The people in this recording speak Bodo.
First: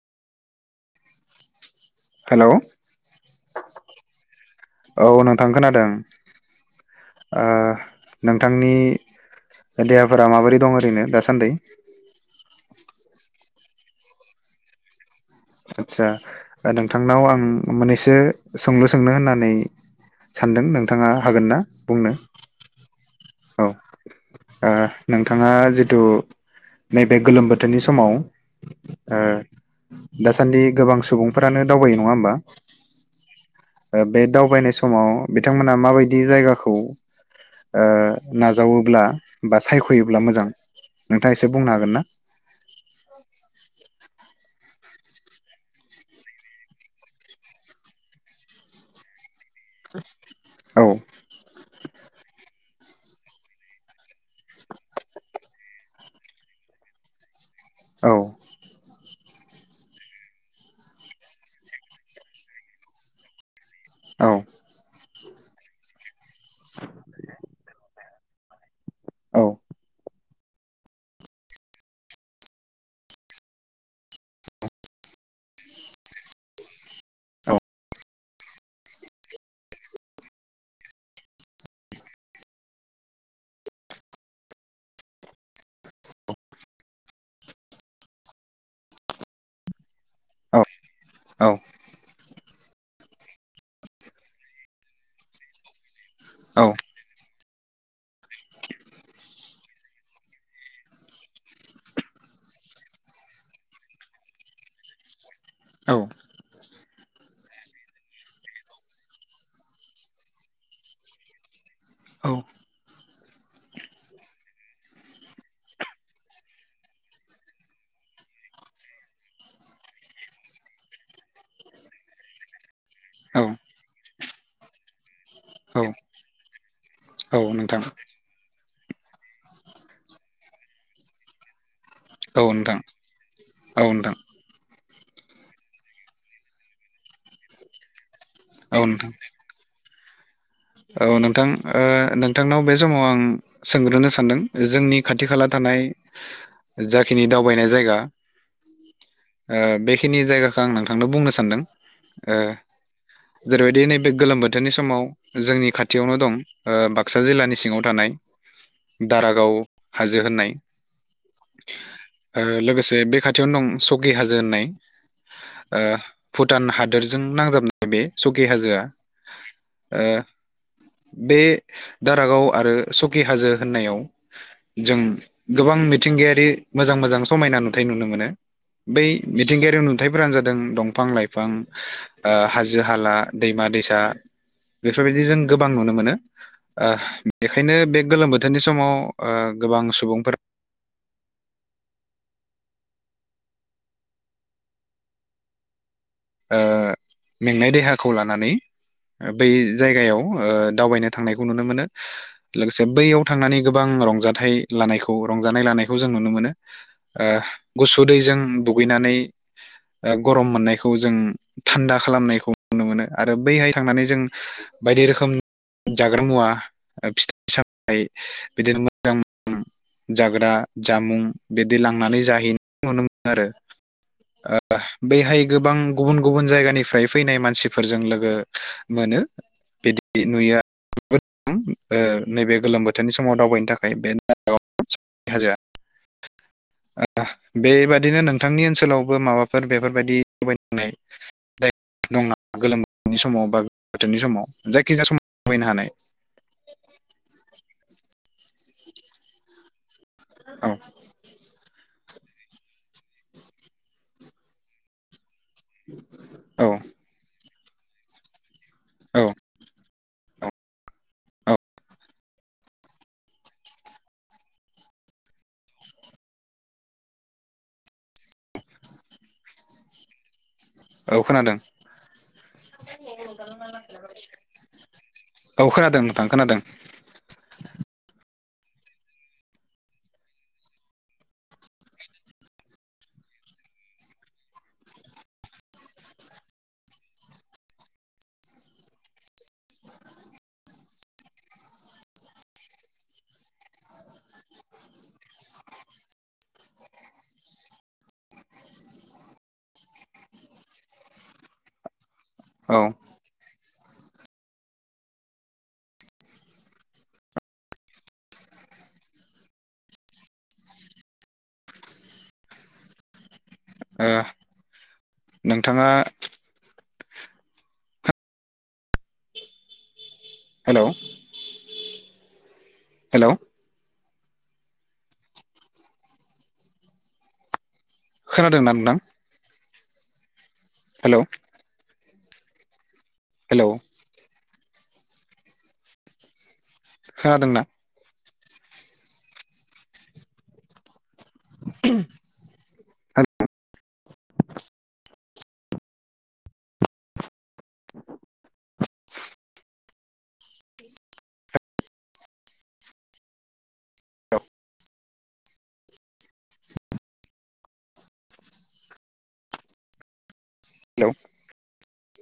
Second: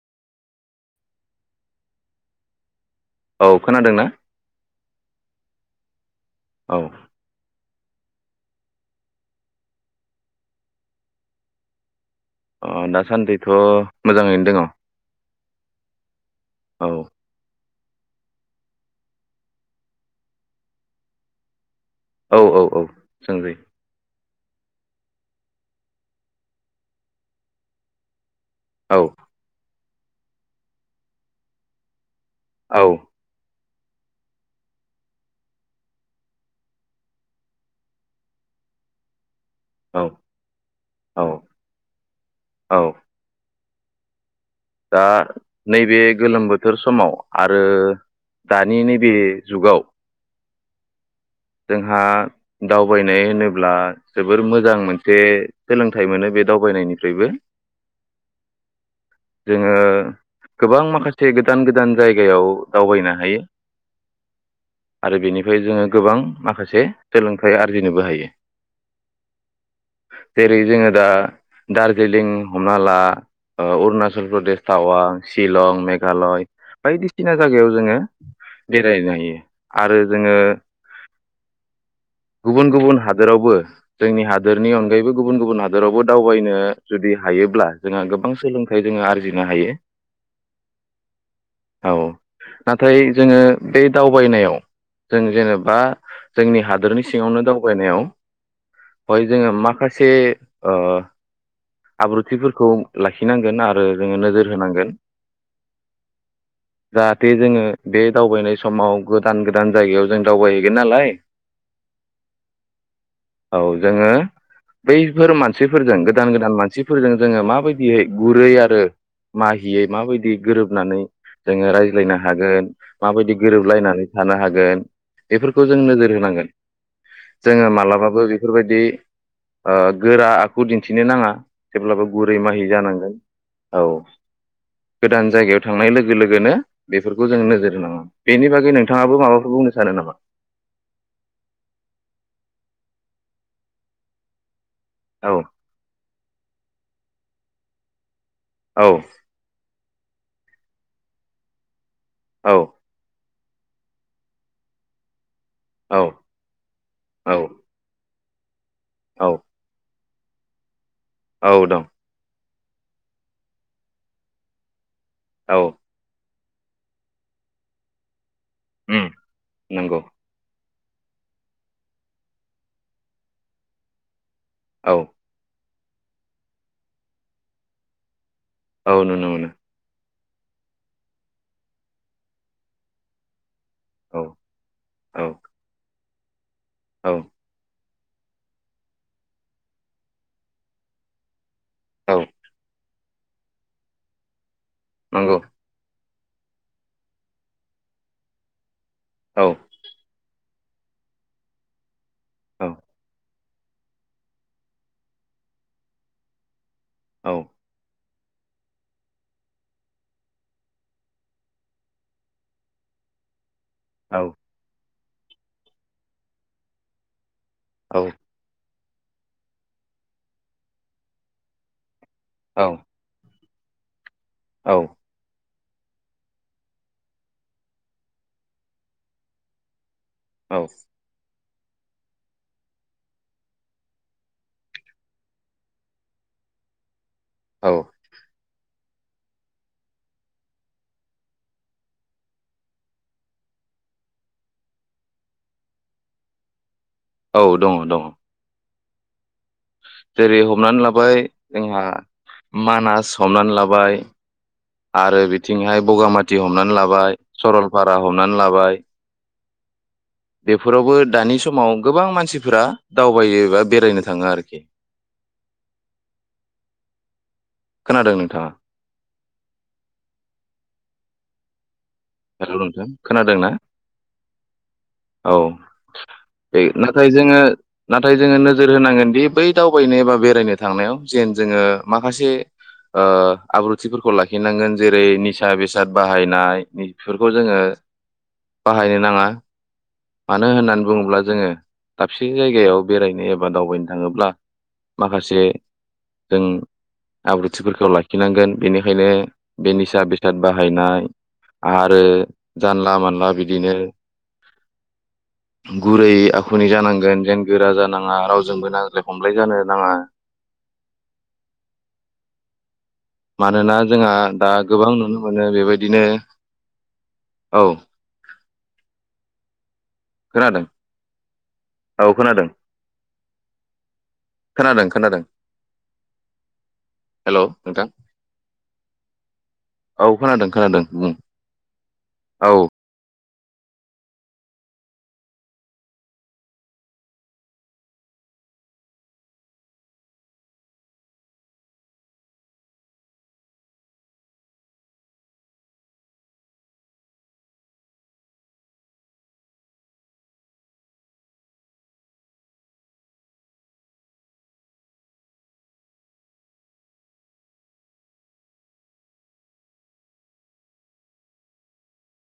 हेलौ औ खोनादों ना? ओं आ नोंथांनि देहाफोरा माबोरै दं ओरैनो दासान्दि अह दासान्दिथ' मोजाङैनो दङ आदसा दा नोंथांनाव आं मोननैसो सोंलु सोंनो होननानै सानदों नोंथाङा हागोन ना बुंनो औ औ औ सोंजायो औ ओ नोंथाङा जिथु नैबे गोलोम बोथोरनि समाव औ ओ दासान्दि गोबां सुबुंफोरानो दावबायो नङा होमबा? औ ओ बे दावबायनाय समाव बिथांमोना माबायदि जायगाखौ ओ नाजावोब्ला बा औ सायख'योब्ला मोजां औ नोंथाङा एसे बुंनो हागोन ना? औ दा नैबे गोलोम बोथोर समाव आरो दानि नैबे जुगाव औ जोंहा दावबायनाय होनोब्ला जोबोर मोजां मोनसे सोलोंथाइ मोनो बे दावबायनायनिफ्रायबो। औ जोङो गोबां माखासे गोदान गोदान जायगायाव दावबायनो हायो आरो बेनिफ्राय जोङो गोबां माखासे सोलोंथाइ आरजिनोबो हायो। औ जेरै जोङो दा दार्जिलिं हमना ला ओ अरुणाचल प्रदेश, टावां, शिलं, मेघालय बायदिसिना औ जागायाव जोङो बेरायनो हायो। आरो जोङो गुबुन गुबुन हादोरावबो जोंनि हादोरनि अनगायैबो गुबुन गुबुन हादोरावबो दावबायनो जुदि हायोब्ला जोंहा गोबां सोलोंथाइ जोङो आरजिनो हायो। औ औ नाथाय जोङो बे दावबायनायाव जों जेनेबा जोंनि औ हादोरनि सिङावनो दावबायनायाव हय जोङो माखासे ओ आब्रुथिफोरखौ लाखिनांगोन आरो जोङो नोजोर होनांगोन। जाहाथे जोङो बे दावबायनाय समाव गोदान गोदान जायगायाव जों दावबाय गिन नालाय औ औ जोङो बैफोर मानसिफोरजों गोदान गोदान मानसिफोरजों जोङो माबायदियै गुरै आरो माहियै मा बायदि गोरोबनानै जोङो रायज्लायनो हागोन माबायदि औ गोरोबलायनानै थानो हागोन बेफोरखौ जों औ नोजोर होनांगो। न औ जोङो नोंथां मालाबाबो बेफोरबायदि ओ गोरा आखु दिन्थिनो नाङा। जेब्लाबो गुरै औ माहि नोंथां जानांगोन औ गोदान जायगायाव थांनाय लोगो लोगोनो बेफोरखौ जों नोजोर होनाङा। बेनि बागै औ नोंथां नोंथाङाबो माबाफोर बुंनो सानो नामा? ओ नोंथांनाव बे समाव आं सोंग्रोनो सानदों? जोंनि खाथि औ खाला थानाय जा खिनि दावबायनाय जायगा औ ओ बे खिनि जायगाखौ आं नोंथांनो बुंनो सानदों। ओ औ जेरैबायदि नैबे गोलोम बोथोरनि समाव जोंनि औ खाथियावनो दं। ओ बाक्सा औ जिल्लानि सिङाव थान नाय औ दारागाव हाजो होननाय औ दं। ओ लोगोसे बे खाथियावनो दं स'कि हाजो होननाय। औ ओ। भुटान हादोरजों नांजाबनाय बे स'कि हाजोआ उम नंगौ ओ बे दारागाव आरो स'कि हाजो होननायाव औ जों उम गोबां मिथिंगायारि मोजां मोजां समायना नुथाय नुनो मोनो। औ बै नुनो मोनो मिथिंगायारि नु थायफोरानो जादों दंफां लाइफां ओ हाजो हाला। दैमा दैसा औ औ बेफोरबायदि जों गोबां नुनो मोनो। ओ औ बेखायनो बे। गोलोम बोथोरनि समाव ओ गोबां सुबुंफोरा। औ। नंगौ। ओ मेंनाय देहाखौ लानानै। ओ औ बै जायगायाव ओ। दावबायनो थांनायखौ नुनो मोनो। औ लोगोसे बैयाव। थांनानै गोबां रंजाथाइ लानायखौ रंजानाय लानायखौ जों नुनो मोनो। आ औ गुस दैजों दुगैनानै गरम मोननायखौ। जों थान्दा खालामनायखौ नुनो मोनो आरो बैहाय। थांनानै औ जों। बायदि रोखोम जाग्रा मुवा औ फि [unintelligible] बिदिनो [unintelligible] जाग्रा जामुं बिदि लां नानै जाहै नुनो मोन आरो। औ ओ बेहाय। गोबां गुबुन गुबुन जायगानिफ्राय फैनाय मानसिफोरजों लोगो मोनो बिदि। नुयो नैबे गोलोम बोथोरनि समाव दावबायनो थाखाय बे हाजो। औ बेबादिनो नोंथांनि ओन ओनसोलावबो माबाफोर बेफोरबायदि। गोलोम बोथोरनि समाव गोजां बोथोरनि समाव जायखिजाया समाव दावबायनो हानाय। औ दङ दङ। जेरै औ हमनानै लाबाय जोंहा। मानास। हनानै लाबाय। आरो आरो बि थिंहाय बगामाथि औ हमनानै लाबाय सरलफारा। बारा हमनानै लाबाय। औ। औ बेफोरावबो दानि समाव गोबां मानसिफोरा दावबायोबा बेरायनो थाङो आरोखि। खोनादों नोंथाङा। औ खोनादों। हेल' नोंथां खोनादों ना औ खोनादों नोंथां खोनादों नाथाय जोङो नाथाय जोङो। नोजोर होनांगोनदि बै दावबायनो एबा बेरायनो थांनायाव जेन जोङो माखासे आब्रुथिफोरखौ लाखिनांगोन जेरै निसा बेसाद बाहायनाय। बेफोरखौ जोङो बाहायनो नाङा। मानो होननानै बुङोब्ला जोङो दाबसे जायगायाव बेरायनो एबा दावबायनो थाङोब्ला माखासे जों आब्रुथिफोरखौ लाखिनांगोन बेनिखायनो बे निसा बेसाद बाहायनाय आरो औ जानला मानला बिदिनो गुरै आखुनि जानांगोन जेन गोरा जानाङा रावजोंबो नांज्लाय खमलाय जानो नाङा मानोना जोंहा ओ दा गोबां नुनो मोनो नोंथाङा बेबायदिनो औ। खोनादों हेलौ औ खोनादों हेलौ खोनादों खोनादों हेल' नोंथां। खोनादोंना नोंथां। औ खोनादों। खोनादों बुं। हेलौ औ। हेल'। खोनादोंना। [inaudible] हेलौ।